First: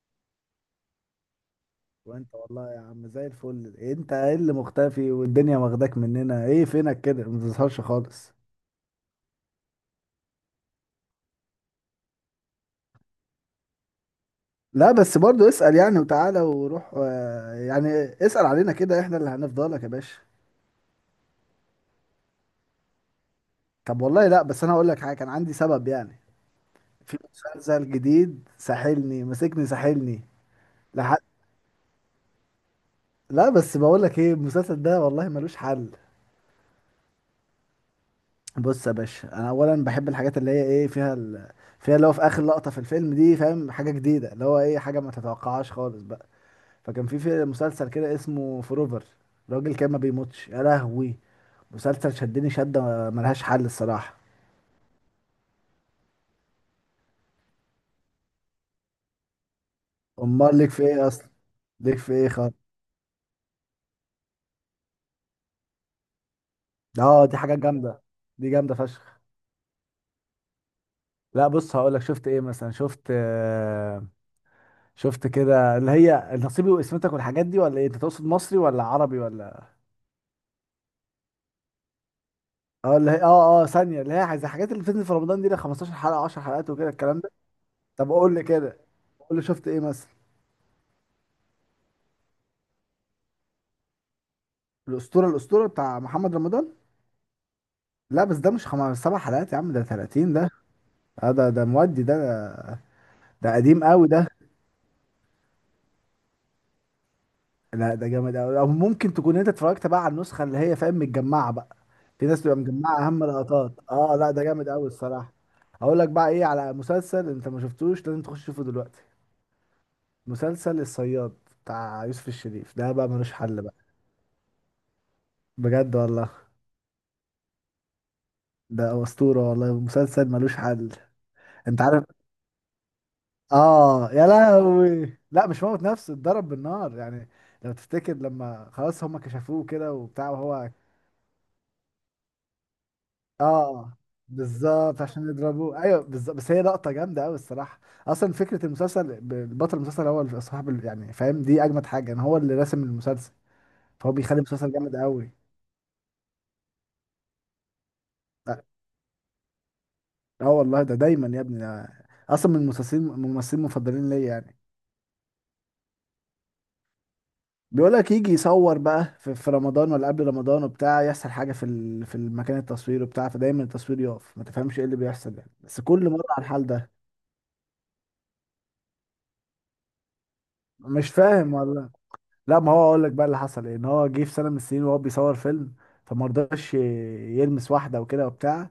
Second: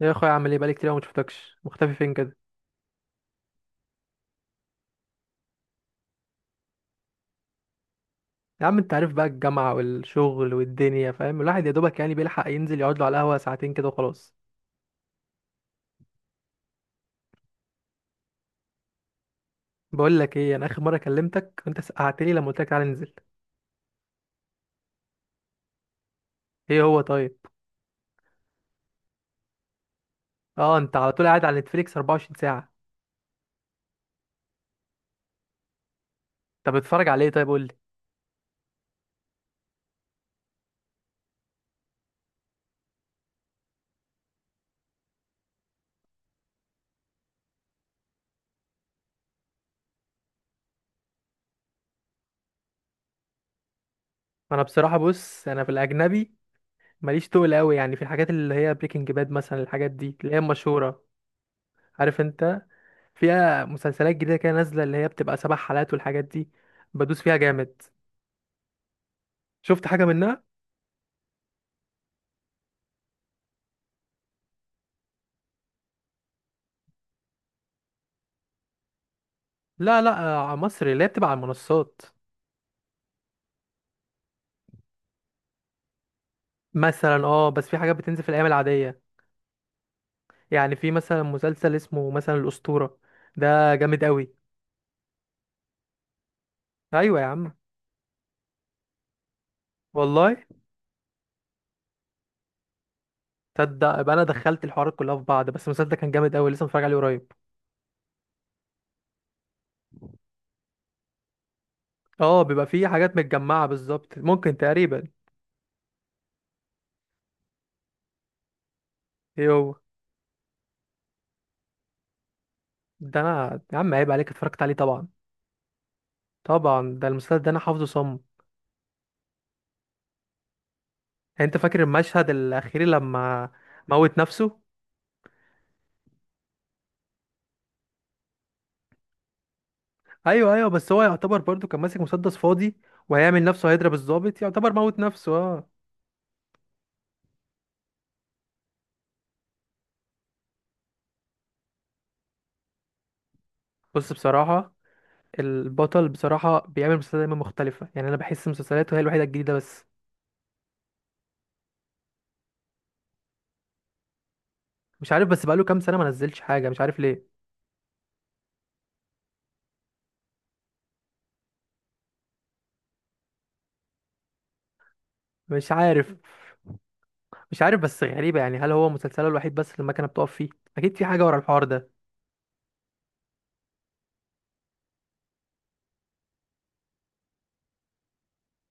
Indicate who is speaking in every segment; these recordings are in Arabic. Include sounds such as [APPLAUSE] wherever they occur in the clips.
Speaker 1: يا اخويا، عامل ايه؟ بقالي كتير أوي ما شفتكش، مختفي فين
Speaker 2: وانت
Speaker 1: كده؟
Speaker 2: والله يا عم زي الفل، انت ايه اللي مختفي والدنيا واخداك مننا؟ ايه فينك كده ما بتظهرش خالص؟
Speaker 1: يا عم انت عارف بقى الجامعه والشغل والدنيا، فاهم، الواحد يا دوبك يعني بيلحق ينزل يقعد له على القهوه ساعتين كده وخلاص.
Speaker 2: لا بس برضو اسأل يعني وتعالى وروح يعني اسأل علينا كده، احنا اللي هنفضلك يا
Speaker 1: بقول
Speaker 2: باشا.
Speaker 1: لك ايه، انا اخر مره كلمتك وانت سقعت لي لما قلت لك تعالى ننزل.
Speaker 2: طب والله لا، بس انا هقول لك حاجة، كان عندي سبب يعني.
Speaker 1: ايه هو
Speaker 2: في
Speaker 1: طيب؟
Speaker 2: مسلسل جديد ساحلني مسكني ساحلني
Speaker 1: اه، انت على
Speaker 2: لحد.
Speaker 1: طول قاعد على نتفليكس 24 ساعه.
Speaker 2: لا بس بقول لك ايه؟ المسلسل ده والله ملوش حل.
Speaker 1: طب بتتفرج على ايه طيب؟ قول لي.
Speaker 2: بص يا باشا، انا اولا بحب الحاجات اللي هي ايه فيها فيها اللي هو في اخر لقطة في الفيلم دي، فاهم؟ حاجة جديدة اللي هو ايه، حاجة ما تتوقعهاش خالص بقى. فكان في مسلسل كده اسمه فروفر، راجل كان ما بيموتش، يا لهوي! مسلسل شدني شدة ملهاش حل الصراحة.
Speaker 1: انا بصراحه بص، انا في الاجنبي ماليش تقل قوي، يعني في الحاجات اللي هي بريكنج باد مثلا، الحاجات دي اللي هي
Speaker 2: امال ليك في
Speaker 1: مشهوره.
Speaker 2: ايه اصلا؟ ليك في
Speaker 1: عارف
Speaker 2: ايه
Speaker 1: انت،
Speaker 2: خالص؟
Speaker 1: فيها مسلسلات جديده كده نازله اللي هي بتبقى سبع حلقات والحاجات دي، بدوس
Speaker 2: اه
Speaker 1: فيها
Speaker 2: دي حاجات
Speaker 1: جامد.
Speaker 2: جامدة، دي جامدة فشخ.
Speaker 1: شفت حاجه منها؟
Speaker 2: لا بص، هقول لك شفت ايه مثلا، شفت كده اللي هي نصيبي وقسمتك والحاجات دي، ولا ايه؟ انت تقصد مصري ولا عربي ولا...
Speaker 1: لا لا. مصر اللي هي بتبقى على المنصات
Speaker 2: اه اللي هي ثانية، اللي هي زي الحاجات اللي بتنزل في رمضان، دي لها 15 حلقة، 10 حلقات وكده الكلام
Speaker 1: مثلا،
Speaker 2: ده.
Speaker 1: اه. بس في حاجات
Speaker 2: طب
Speaker 1: بتنزل في
Speaker 2: قول لي
Speaker 1: الايام
Speaker 2: كده،
Speaker 1: العاديه،
Speaker 2: قول لي شفت ايه مثلا.
Speaker 1: يعني في مثلا مسلسل اسمه مثلا الاسطوره. ده جامد قوي.
Speaker 2: الاسطورة، الاسطورة بتاع محمد رمضان؟
Speaker 1: ايوه يا عم.
Speaker 2: لا بس ده مش خمس سبع حلقات يا عم، ده 30
Speaker 1: والله
Speaker 2: ده. آه ده مودي ده، ده قديم
Speaker 1: تصدق
Speaker 2: قوي
Speaker 1: يبقى
Speaker 2: ده.
Speaker 1: انا دخلت الحوارات كلها في بعض، بس المسلسل ده كان جامد قوي، لسه متفرج عليه قريب.
Speaker 2: لا ده جامد قوي، او ممكن تكون انت اتفرجت بقى على النسخه اللي هي، فاهم، متجمعه بقى. في ناس
Speaker 1: اه
Speaker 2: بتبقى
Speaker 1: بيبقى فيه
Speaker 2: مجمعه
Speaker 1: حاجات
Speaker 2: اهم
Speaker 1: متجمعه
Speaker 2: لقطات. اه
Speaker 1: بالظبط،
Speaker 2: لا ده
Speaker 1: ممكن
Speaker 2: جامد قوي
Speaker 1: تقريبا.
Speaker 2: الصراحه. اقول لك بقى ايه؟ على مسلسل انت ما شفتوش، لازم تخش تشوفه دلوقتي.
Speaker 1: ايه هو؟
Speaker 2: مسلسل الصياد، بتاع يوسف الشريف ده بقى
Speaker 1: ده
Speaker 2: ملوش
Speaker 1: انا
Speaker 2: حل بقى.
Speaker 1: يا عم عيب عليك اتفرجت عليه طبعا.
Speaker 2: بجد والله،
Speaker 1: طبعا ده المسلسل ده انا حافظه صم.
Speaker 2: ده اسطوره والله، مسلسل ملوش حل.
Speaker 1: انت
Speaker 2: انت
Speaker 1: فاكر
Speaker 2: عارف،
Speaker 1: المشهد الاخير لما؟
Speaker 2: اه
Speaker 1: موت
Speaker 2: يا
Speaker 1: نفسه.
Speaker 2: لهوي، لا مش موت نفسه، اتضرب بالنار يعني. لو تفتكر لما خلاص هم كشفوه كده وبتاع
Speaker 1: ايوه ايوه،
Speaker 2: وهو...
Speaker 1: بس هو يعتبر برضو كان ماسك مسدس فاضي وهيعمل نفسه
Speaker 2: اه
Speaker 1: هيضرب الضابط، يعتبر موت
Speaker 2: بالظبط، عشان
Speaker 1: نفسه اه.
Speaker 2: يضربوه، ايوه بالظبط، بس هي لقطه جامده قوي الصراحه. اصلا فكره المسلسل، البطل المسلسل هو اللي صاحب يعني فاهم؟ دي اجمد حاجه، ان هو اللي راسم المسلسل،
Speaker 1: بص
Speaker 2: فهو بيخلي المسلسل
Speaker 1: بصراحة،
Speaker 2: جامد قوي.
Speaker 1: البطل بصراحة بيعمل مسلسلات دايما مختلفة، يعني انا بحس
Speaker 2: لا،
Speaker 1: مسلسلاته هي الوحيدة الجديدة بس.
Speaker 2: اه والله ده دايما يا ابني ده. اصلا من الممثلين المفضلين ليا يعني.
Speaker 1: مش عارف، بس بقاله كام سنة ما نزلش حاجة، مش عارف ليه.
Speaker 2: بيقولك يجي يصور بقى في رمضان ولا قبل رمضان وبتاع، يحصل حاجة في في المكان التصوير وبتاع، فدايما التصوير يقف ما تفهمش ايه اللي بيحصل يعني،
Speaker 1: مش
Speaker 2: بس كل
Speaker 1: عارف
Speaker 2: مرة على الحال ده.
Speaker 1: مش عارف، بس غريبة يعني، هل هو مسلسله الوحيد بس اللي المكنة بتقف فيه؟ اكيد في
Speaker 2: مش
Speaker 1: حاجة ورا
Speaker 2: فاهم
Speaker 1: الحوار ده.
Speaker 2: والله. لا ما هو اقول لك بقى اللي حصل ايه، ان هو جه في سنة من السنين وهو بيصور فيلم، فما رضاش يلمس واحدة وكده وبتاع.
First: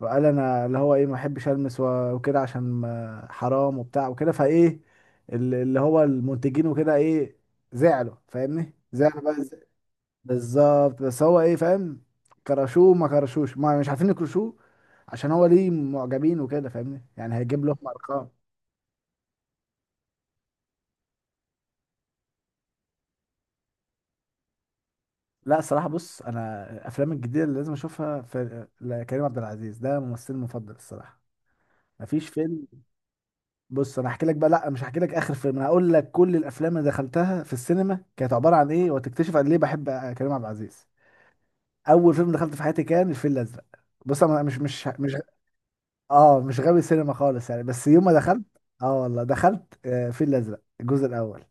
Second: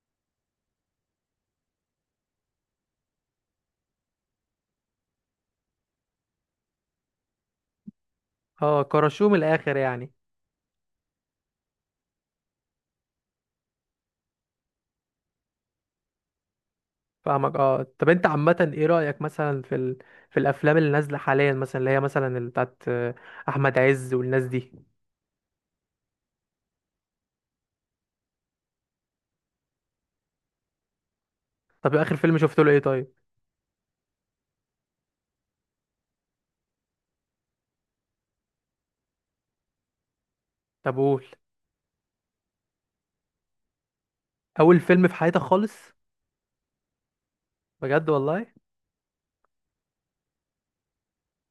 Speaker 2: فقال انا اللي هو ايه، ما احبش المس وكده عشان حرام وبتاع وكده، فايه اللي هو المنتجين وكده ايه، زعلوا فاهمني،
Speaker 1: اه
Speaker 2: زعلوا
Speaker 1: كرشوه
Speaker 2: بقى.
Speaker 1: من الاخر يعني.
Speaker 2: بالظبط، بس هو ايه فاهم، كرشوه ما كرشوش، ما مش عارفين يكرشوه عشان هو ليه معجبين وكده فاهمني، يعني
Speaker 1: فاهمك.
Speaker 2: هيجيب لهم
Speaker 1: اه طب انت
Speaker 2: ارقام.
Speaker 1: عامة ايه رأيك مثلا في الافلام اللي نازلة حاليا مثلا، اللي هي مثلا اللي بتاعت احمد عز والناس دي.
Speaker 2: لا الصراحه بص، انا الافلام الجديده اللي لازم اشوفها في كريم عبد العزيز، ده ممثلي المفضل الصراحه.
Speaker 1: طب اخر
Speaker 2: مفيش
Speaker 1: فيلم شفت
Speaker 2: فيلم.
Speaker 1: له ايه طيب؟
Speaker 2: بص انا هحكي لك بقى، لا مش هحكي لك اخر فيلم، انا هقول لك كل الافلام اللي دخلتها في السينما كانت عباره عن ايه، وتكتشف قد ليه بحب كريم عبد العزيز.
Speaker 1: طب قول.
Speaker 2: اول فيلم دخلت في حياتي كان الفيل الازرق. بص انا مش
Speaker 1: اول
Speaker 2: مش
Speaker 1: فيلم في
Speaker 2: مش
Speaker 1: حياتك خالص؟
Speaker 2: اه مش غاوي سينما خالص يعني، بس يوم
Speaker 1: بجد
Speaker 2: ما دخلت.
Speaker 1: والله.
Speaker 2: اه والله دخلت الفيل الازرق الجزء الاول،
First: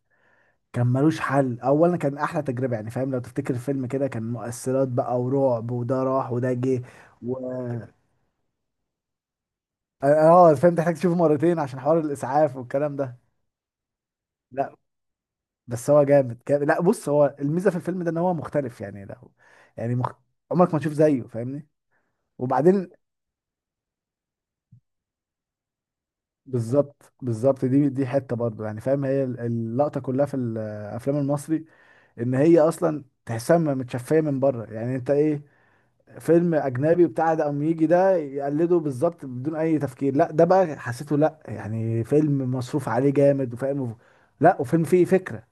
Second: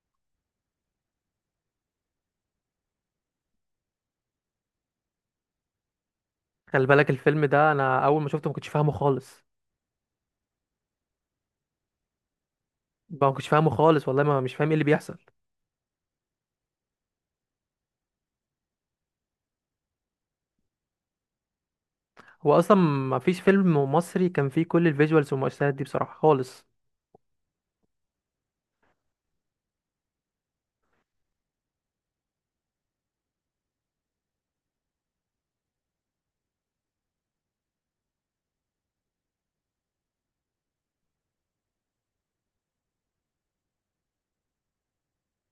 Speaker 2: كان ملوش حل. اولا كان احلى تجربه يعني فاهم، لو تفتكر الفيلم كده كان مؤثرات بقى ورعب، وده راح وده جه
Speaker 1: خلي بالك
Speaker 2: و...
Speaker 1: الفيلم ده انا اول ما شفته ما كنتش فاهمه خالص.
Speaker 2: اه فاهم، تحتاج تشوفه مرتين عشان حوار الاسعاف والكلام ده.
Speaker 1: ما كنتش فاهمه خالص والله، ما مش فاهم ايه
Speaker 2: لا
Speaker 1: اللي بيحصل.
Speaker 2: بس هو جامد جامد. لا بص، هو الميزه في الفيلم ده ان هو مختلف يعني، لا هو- يعني مخ... عمرك ما تشوف زيه فاهمني.
Speaker 1: هو اصلا
Speaker 2: وبعدين...
Speaker 1: ما فيش فيلم مصري كان فيه كل الفيجوالز والمؤثرات دي بصراحه خالص.
Speaker 2: بالظبط بالظبط، دي حته برضه يعني فاهم، هي اللقطه كلها في الافلام المصري، ان هي اصلا تحسها متشفيه من بره يعني. انت ايه فيلم اجنبي بتاع ده، قام يجي ده يقلده بالظبط بدون اي تفكير، لا ده بقى حسيته، لا يعني فيلم مصروف عليه جامد وفاهم. لا، وفيلم فيه فكره.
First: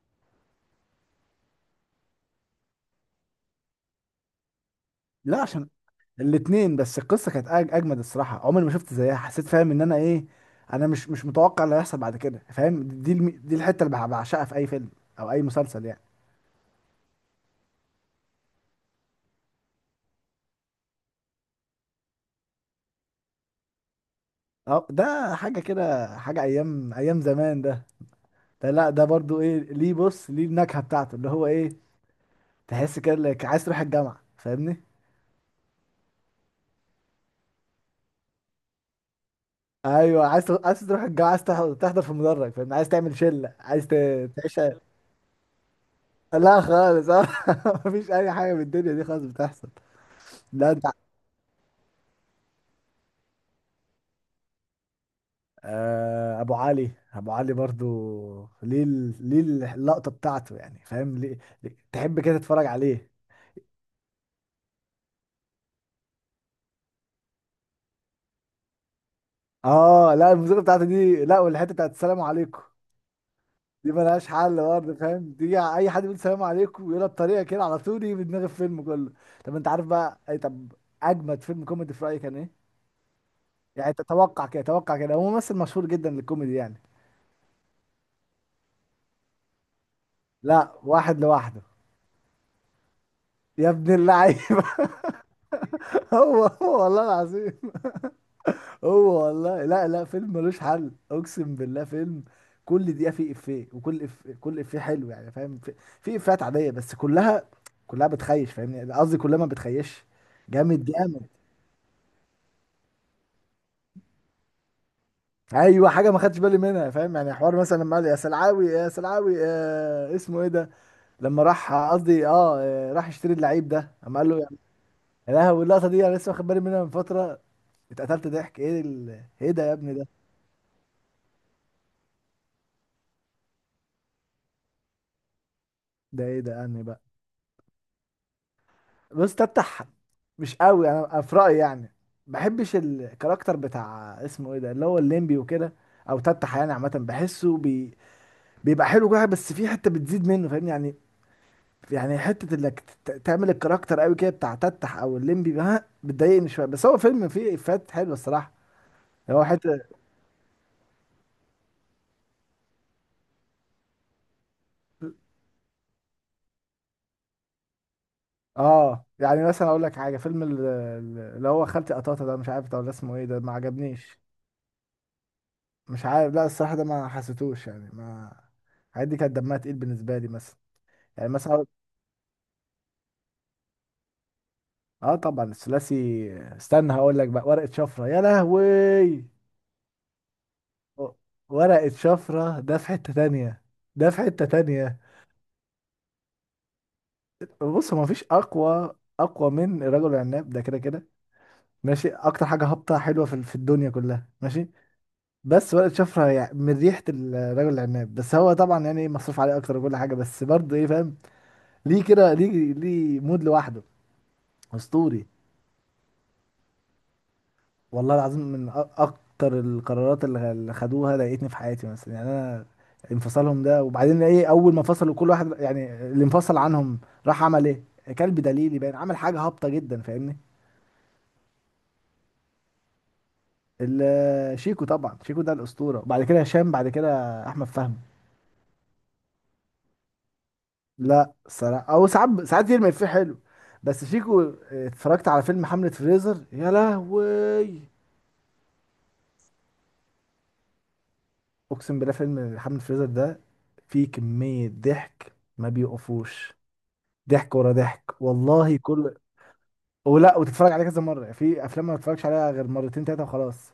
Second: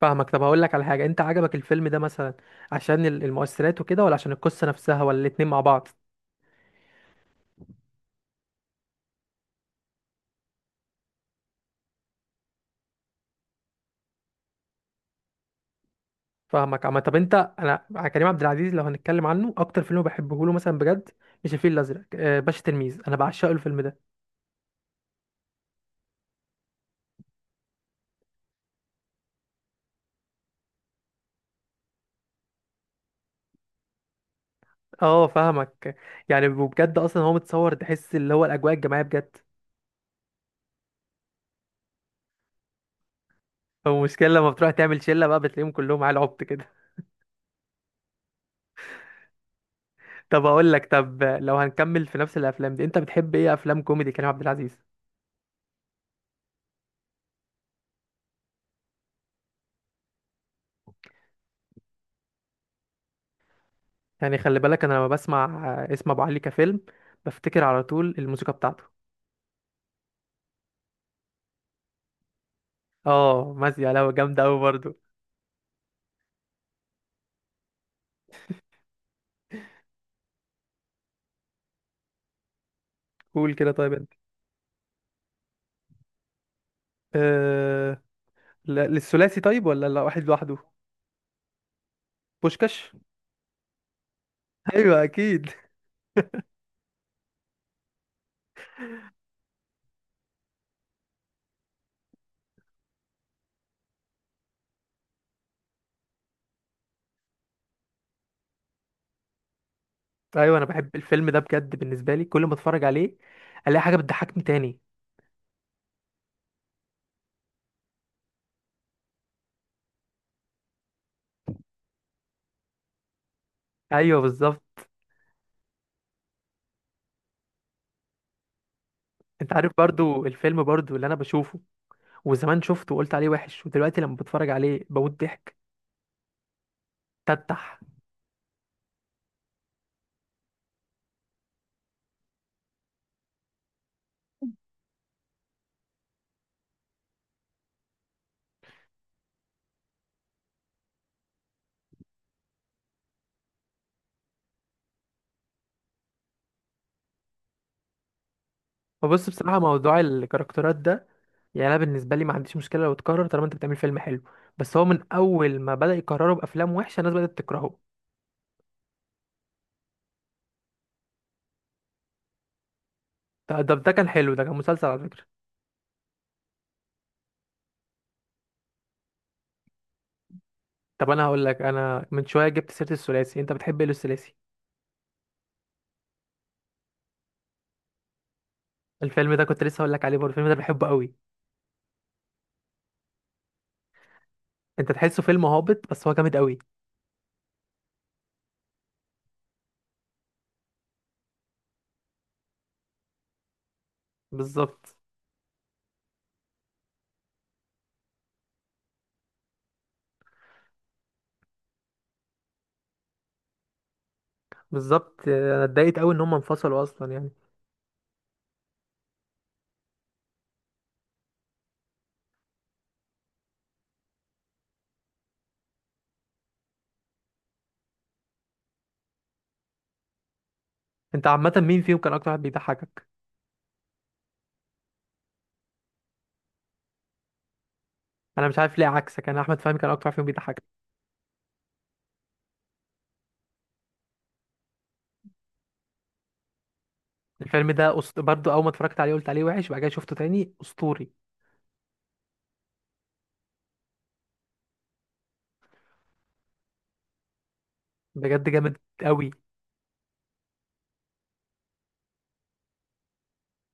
Speaker 1: فاهمك. طب هقول لك على حاجه، انت عجبك الفيلم ده مثلا عشان المؤثرات وكده، ولا عشان القصه نفسها، ولا
Speaker 2: لا
Speaker 1: الاتنين مع
Speaker 2: عشان
Speaker 1: بعض؟
Speaker 2: الاتنين، بس القصه كانت اجمد الصراحه، عمري ما شفت زيها، حسيت فاهم ان انا ايه، انا مش مش متوقع اللي هيحصل بعد كده فاهم. دي دي الحته اللي بعشقها في اي فيلم او اي مسلسل يعني.
Speaker 1: فاهمك عم. طب انت، انا كريم عبد العزيز لو هنتكلم عنه اكتر فيلم بحبه له مثلا بجد مش الفيل الازرق، باشا تلميذ، انا بعشقه الفيلم ده.
Speaker 2: اه ده حاجه كده، حاجه ايام ايام زمان ده. لا ده برضو ايه، ليه؟ بص ليه النكهه بتاعته اللي هو ايه، تحس كده انك عايز تروح الجامعه فاهمني.
Speaker 1: اه فاهمك. يعني وبجد اصلا هو متصور تحس اللي هو الاجواء الجماعيه بجد.
Speaker 2: ايوه عايز عايز تروح الجامعه، عايز تحضر في مدرج فاهمني، عايز تعمل شله، عايز
Speaker 1: هو المشكله لما
Speaker 2: تعيش.
Speaker 1: بتروح تعمل شله بقى بتلاقيهم كلهم على عبط
Speaker 2: لا
Speaker 1: كده.
Speaker 2: خالص! اه [LAUGHS] مفيش اي حاجه من الدنيا دي خالص بتحصل.
Speaker 1: [LAUGHS] طب
Speaker 2: لا
Speaker 1: اقول
Speaker 2: انت،
Speaker 1: لك، طب لو هنكمل في نفس الافلام دي، انت بتحب ايه افلام كوميدي كريم عبد العزيز؟
Speaker 2: آه ابو علي، ابو علي برضو، ليه ليه اللقطه بتاعته يعني فاهم، تحب كده تتفرج عليه.
Speaker 1: يعني خلي بالك انا لما بسمع اسم ابو علي كفيلم بفتكر على طول الموسيقى بتاعته.
Speaker 2: اه لا الموسيقى بتاعته دي، لا، والحته بتاعت السلام عليكم،
Speaker 1: اه مازية
Speaker 2: دي
Speaker 1: لو
Speaker 2: ملهاش
Speaker 1: جامده
Speaker 2: حل
Speaker 1: قوي
Speaker 2: برضه
Speaker 1: برضه.
Speaker 2: فاهم. دي اي حد بيقول سلام عليكم ويقولها بطريقه كده، على طول يجي في دماغ الفيلم كله. طب انت عارف بقى اي... طب اجمد فيلم كوميدي في رايك كان ايه؟
Speaker 1: قول كده طيب
Speaker 2: يعني
Speaker 1: انت.
Speaker 2: تتوقع كده، توقع كده، هو ممثل مشهور جدا للكوميدي يعني.
Speaker 1: أه... لا- للثلاثي طيب؟ ولا لا واحد لوحده؟
Speaker 2: لا واحد لوحده.
Speaker 1: بوشكاش.
Speaker 2: يا ابن اللعيبه!
Speaker 1: [LAUGHS] ايوه اكيد.
Speaker 2: [LAUGHS] هو هو والله العظيم، هو والله. لا لا فيلم ملوش حل، اقسم بالله فيلم، كل دقيقه فيه افيه، كل افيه حلو يعني فاهم، في افيهات عاديه بس كلها، كلها بتخيش فاهمني، قصدي كلها ما بتخيش.
Speaker 1: ايوه انا
Speaker 2: جامد
Speaker 1: بحب
Speaker 2: جامد.
Speaker 1: الفيلم ده بجد، بالنسبه لي كل ما اتفرج عليه الاقي حاجه بتضحكني تاني.
Speaker 2: ايوه حاجه ما خدتش بالي منها فاهم. يعني حوار مثلا لما قال يا سلعاوي يا سلعاوي، آه اسمه ايه ده، لما راح قصدي راح يشتري اللعيب ده اما
Speaker 1: ايوه
Speaker 2: قال له يعني.
Speaker 1: بالظبط.
Speaker 2: يا لهوي اللقطه دي انا لسه واخد بالي منها من فتره، اتقتلت ضحك! ايه ايه
Speaker 1: انت
Speaker 2: ده
Speaker 1: عارف
Speaker 2: يا ابني ده؟
Speaker 1: برضو الفيلم برضو اللي انا بشوفه وزمان شفته وقلت عليه وحش، ودلوقتي لما بتفرج عليه بموت ضحك.
Speaker 2: ده ايه ده يعني بقى؟
Speaker 1: تتح.
Speaker 2: بص، تفتح، مش قوي انا في رايي يعني، ما بحبش الكاركتر بتاع اسمه ايه ده اللي هو الليمبي وكده. او تفتح يعني عامه بحسه بيبقى حلو كده، بس في حته بتزيد منه فاهمني يعني. يعني حته انك تعمل الكاركتر قوي كده بتاع تتح او الليمبي بقى، بتضايقني شويه. بس هو فيلم فيه افيهات حلوه الصراحه.
Speaker 1: فبص
Speaker 2: هو
Speaker 1: بصراحه
Speaker 2: حته،
Speaker 1: موضوع الكاركترات ده، يعني انا بالنسبه لي ما عنديش مشكله لو اتكرر طالما انت بتعمل فيلم حلو، بس هو من اول ما بدا يكرره بافلام وحشه الناس بدات تكرهه.
Speaker 2: اه يعني مثلا اقول لك حاجه، فيلم اللي هو خالتي قطاطه ده، مش عارف ده ولا اسمه ايه ده، ما
Speaker 1: ده كان
Speaker 2: عجبنيش.
Speaker 1: حلو، ده كان مسلسل على فكره.
Speaker 2: مش عارف، لا الصراحه ده ما حسيتوش يعني ما... الحاجات دي كانت دمها تقيل بالنسبه لي مثلا.
Speaker 1: طب انا
Speaker 2: يعني
Speaker 1: هقول لك،
Speaker 2: مثلا،
Speaker 1: انا من شويه جبت سيره الثلاثي، انت بتحب ايه الثلاثي؟
Speaker 2: اه طبعا الثلاثي. استنى هقول لك بقى، ورقه شفره يا لهوي!
Speaker 1: الفيلم ده كنت لسه هقول لك عليه برضه، الفيلم ده بحبه قوي.
Speaker 2: ورقه شفره ده في حته تانية، ده في حته
Speaker 1: انت
Speaker 2: تانية.
Speaker 1: تحسه فيلم هابط بس هو جامد قوي.
Speaker 2: بص هو مفيش اقوى، من الرجل العناب ده، كده كده ماشي، اكتر حاجه هابطه حلوه في الدنيا كلها ماشي.
Speaker 1: بالظبط
Speaker 2: بس ورقه شفره يعني من ريحه الرجل العناب، بس هو طبعا يعني مصروف عليه اكتر وكل حاجه، بس برضه ايه فاهم، ليه كده؟ ليه مود لوحده؟ اسطوري
Speaker 1: بالظبط. انا اتضايقت قوي ان هم انفصلوا اصلا يعني.
Speaker 2: والله العظيم، اكتر القرارات اللي خدوها ضايقتني في حياتي مثلا يعني. انا انفصالهم ده، وبعدين ايه، اول ما فصلوا كل واحد يعني اللي انفصل عنهم راح عمل ايه؟ كلب دليلي باين، عمل حاجه هابطه جدا فاهمني.
Speaker 1: انت عامه مين فيهم كان اكتر واحد بيضحكك؟
Speaker 2: شيكو طبعا، شيكو ده الاسطوره، بعد كده هشام، بعد كده احمد فهمي.
Speaker 1: انا مش عارف ليه، عكسك، انا احمد فهمي كان اكتر واحد فيهم بيضحكك.
Speaker 2: لا صراحه، او ساعات يرمي فيه حلو. بس شيكو، اتفرجت على فيلم حملة فريزر يا
Speaker 1: الفيلم
Speaker 2: لهوي.
Speaker 1: ده برضو اول ما اتفرجت عليه قلت عليه وحش، بعد كده شفته تاني اسطوري
Speaker 2: اقسم بالله فيلم حملة فريزر ده فيه كميه ضحك ما بيوقفوش، ضحك ورا ضحك
Speaker 1: بجد، جامد
Speaker 2: والله كل...
Speaker 1: قوي.
Speaker 2: ولا وتتفرج عليه كذا مره، في افلام ما بتفرجش عليها غير مرتين تلاته وخلاص.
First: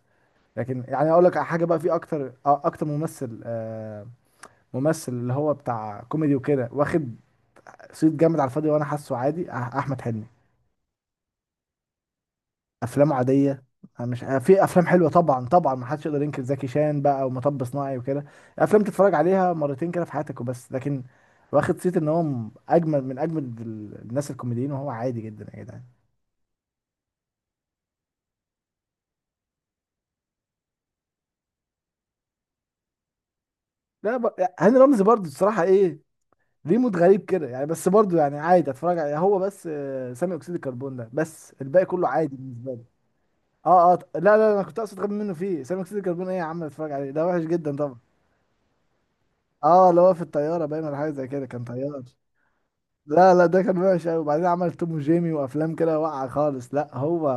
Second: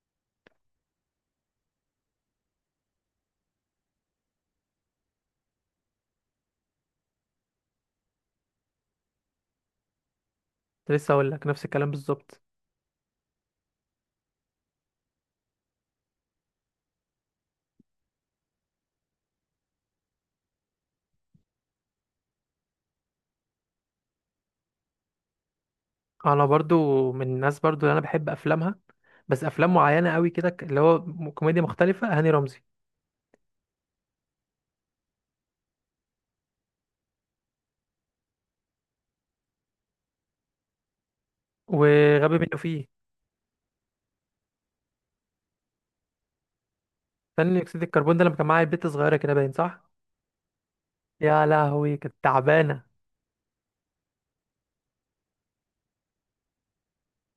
Speaker 2: لكن يعني اقول لك على حاجه بقى، في اكتر آه، اكتر ممثل ممثل اللي هو بتاع كوميدي وكده، واخد صيت جامد على الفاضي وانا حاسه عادي، احمد حلمي،
Speaker 1: لسه اقول لك نفس الكلام بالظبط.
Speaker 2: افلامه عاديه. مش في افلام حلوه، طبعا طبعا ما حدش يقدر ينكر زكي شان بقى ومطب صناعي وكده، افلام تتفرج عليها مرتين كده في حياتك وبس. لكن واخد صيت ان هو اجمل من اجمد الناس الكوميديين وهو عادي جدا يا جدعان.
Speaker 1: انا برضو من الناس برضو اللي انا بحب افلامها، بس افلام معينه قوي كده، كوميديا مختلفه، هاني رمزي.
Speaker 2: لا يعني هاني رمزي برضه الصراحه ايه، ليه مود غريب كده يعني، بس برضه يعني عادي اتفرج عليه، هو بس ثاني اكسيد الكربون ده، بس الباقي كله عادي
Speaker 1: وغبي منه
Speaker 2: بالنسبه لي.
Speaker 1: فيه
Speaker 2: اه لا لا انا كنت اقصد غبي منه فيه، ثاني اكسيد الكربون ايه يا عم، اتفرج عليه ده وحش
Speaker 1: ثاني
Speaker 2: جدا.
Speaker 1: اكسيد الكربون، ده لما كان معايا البت صغيره كده باين صح.
Speaker 2: اه اللي هو في الطياره باين، ولا حاجه زي
Speaker 1: يا
Speaker 2: كده كان
Speaker 1: لهوي،
Speaker 2: طيار.
Speaker 1: كانت تعبانة.
Speaker 2: لا لا ده كان وحش قوي، وبعدين عمل توم وجيمي وافلام كده واقعه خالص. لا هو،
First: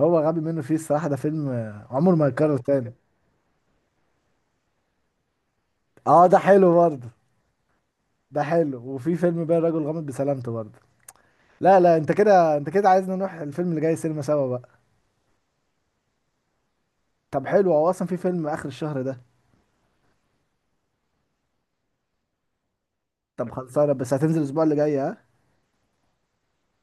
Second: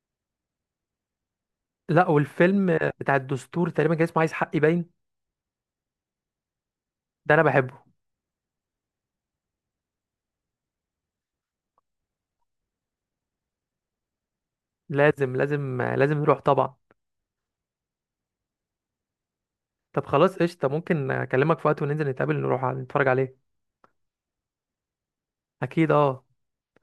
Speaker 2: هو غبي منه فيه الصراحه، ده فيلم
Speaker 1: لا،
Speaker 2: عمره ما يتكرر
Speaker 1: والفيلم
Speaker 2: تاني.
Speaker 1: بتاع الدستور تقريبا كان اسمه عايز حقي باين.
Speaker 2: اه ده حلو برضه،
Speaker 1: ده انا بحبه.
Speaker 2: ده حلو. وفي فيلم بقى الرجل غامض بسلامته برضه. لا لا انت كده، انت كده عايزنا نروح الفيلم اللي جاي سينما سوا بقى.
Speaker 1: لازم لازم لازم نروح طبعا.
Speaker 2: طب حلو، هو اصلا في فيلم اخر الشهر ده.
Speaker 1: طب خلاص قشطة، ممكن اكلمك في وقت وننزل نتقابل نروح نتفرج عليه.
Speaker 2: طب خلصانه، بس هتنزل الاسبوع اللي جاي ها؟
Speaker 1: اكيد اه.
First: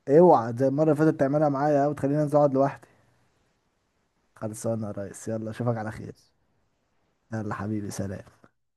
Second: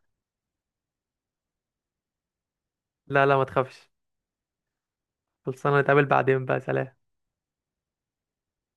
Speaker 2: اوعى زي المره اللي فاتت تعملها معايا وتخليني انزل اقعد لوحدي.
Speaker 1: لا لا، ما تخافش.
Speaker 2: خلصانه يا ريس، يلا اشوفك
Speaker 1: خلصانة،
Speaker 2: على
Speaker 1: نتقابل
Speaker 2: خير.
Speaker 1: بعدين بقى. سلام.
Speaker 2: يلا حبيبي سلام.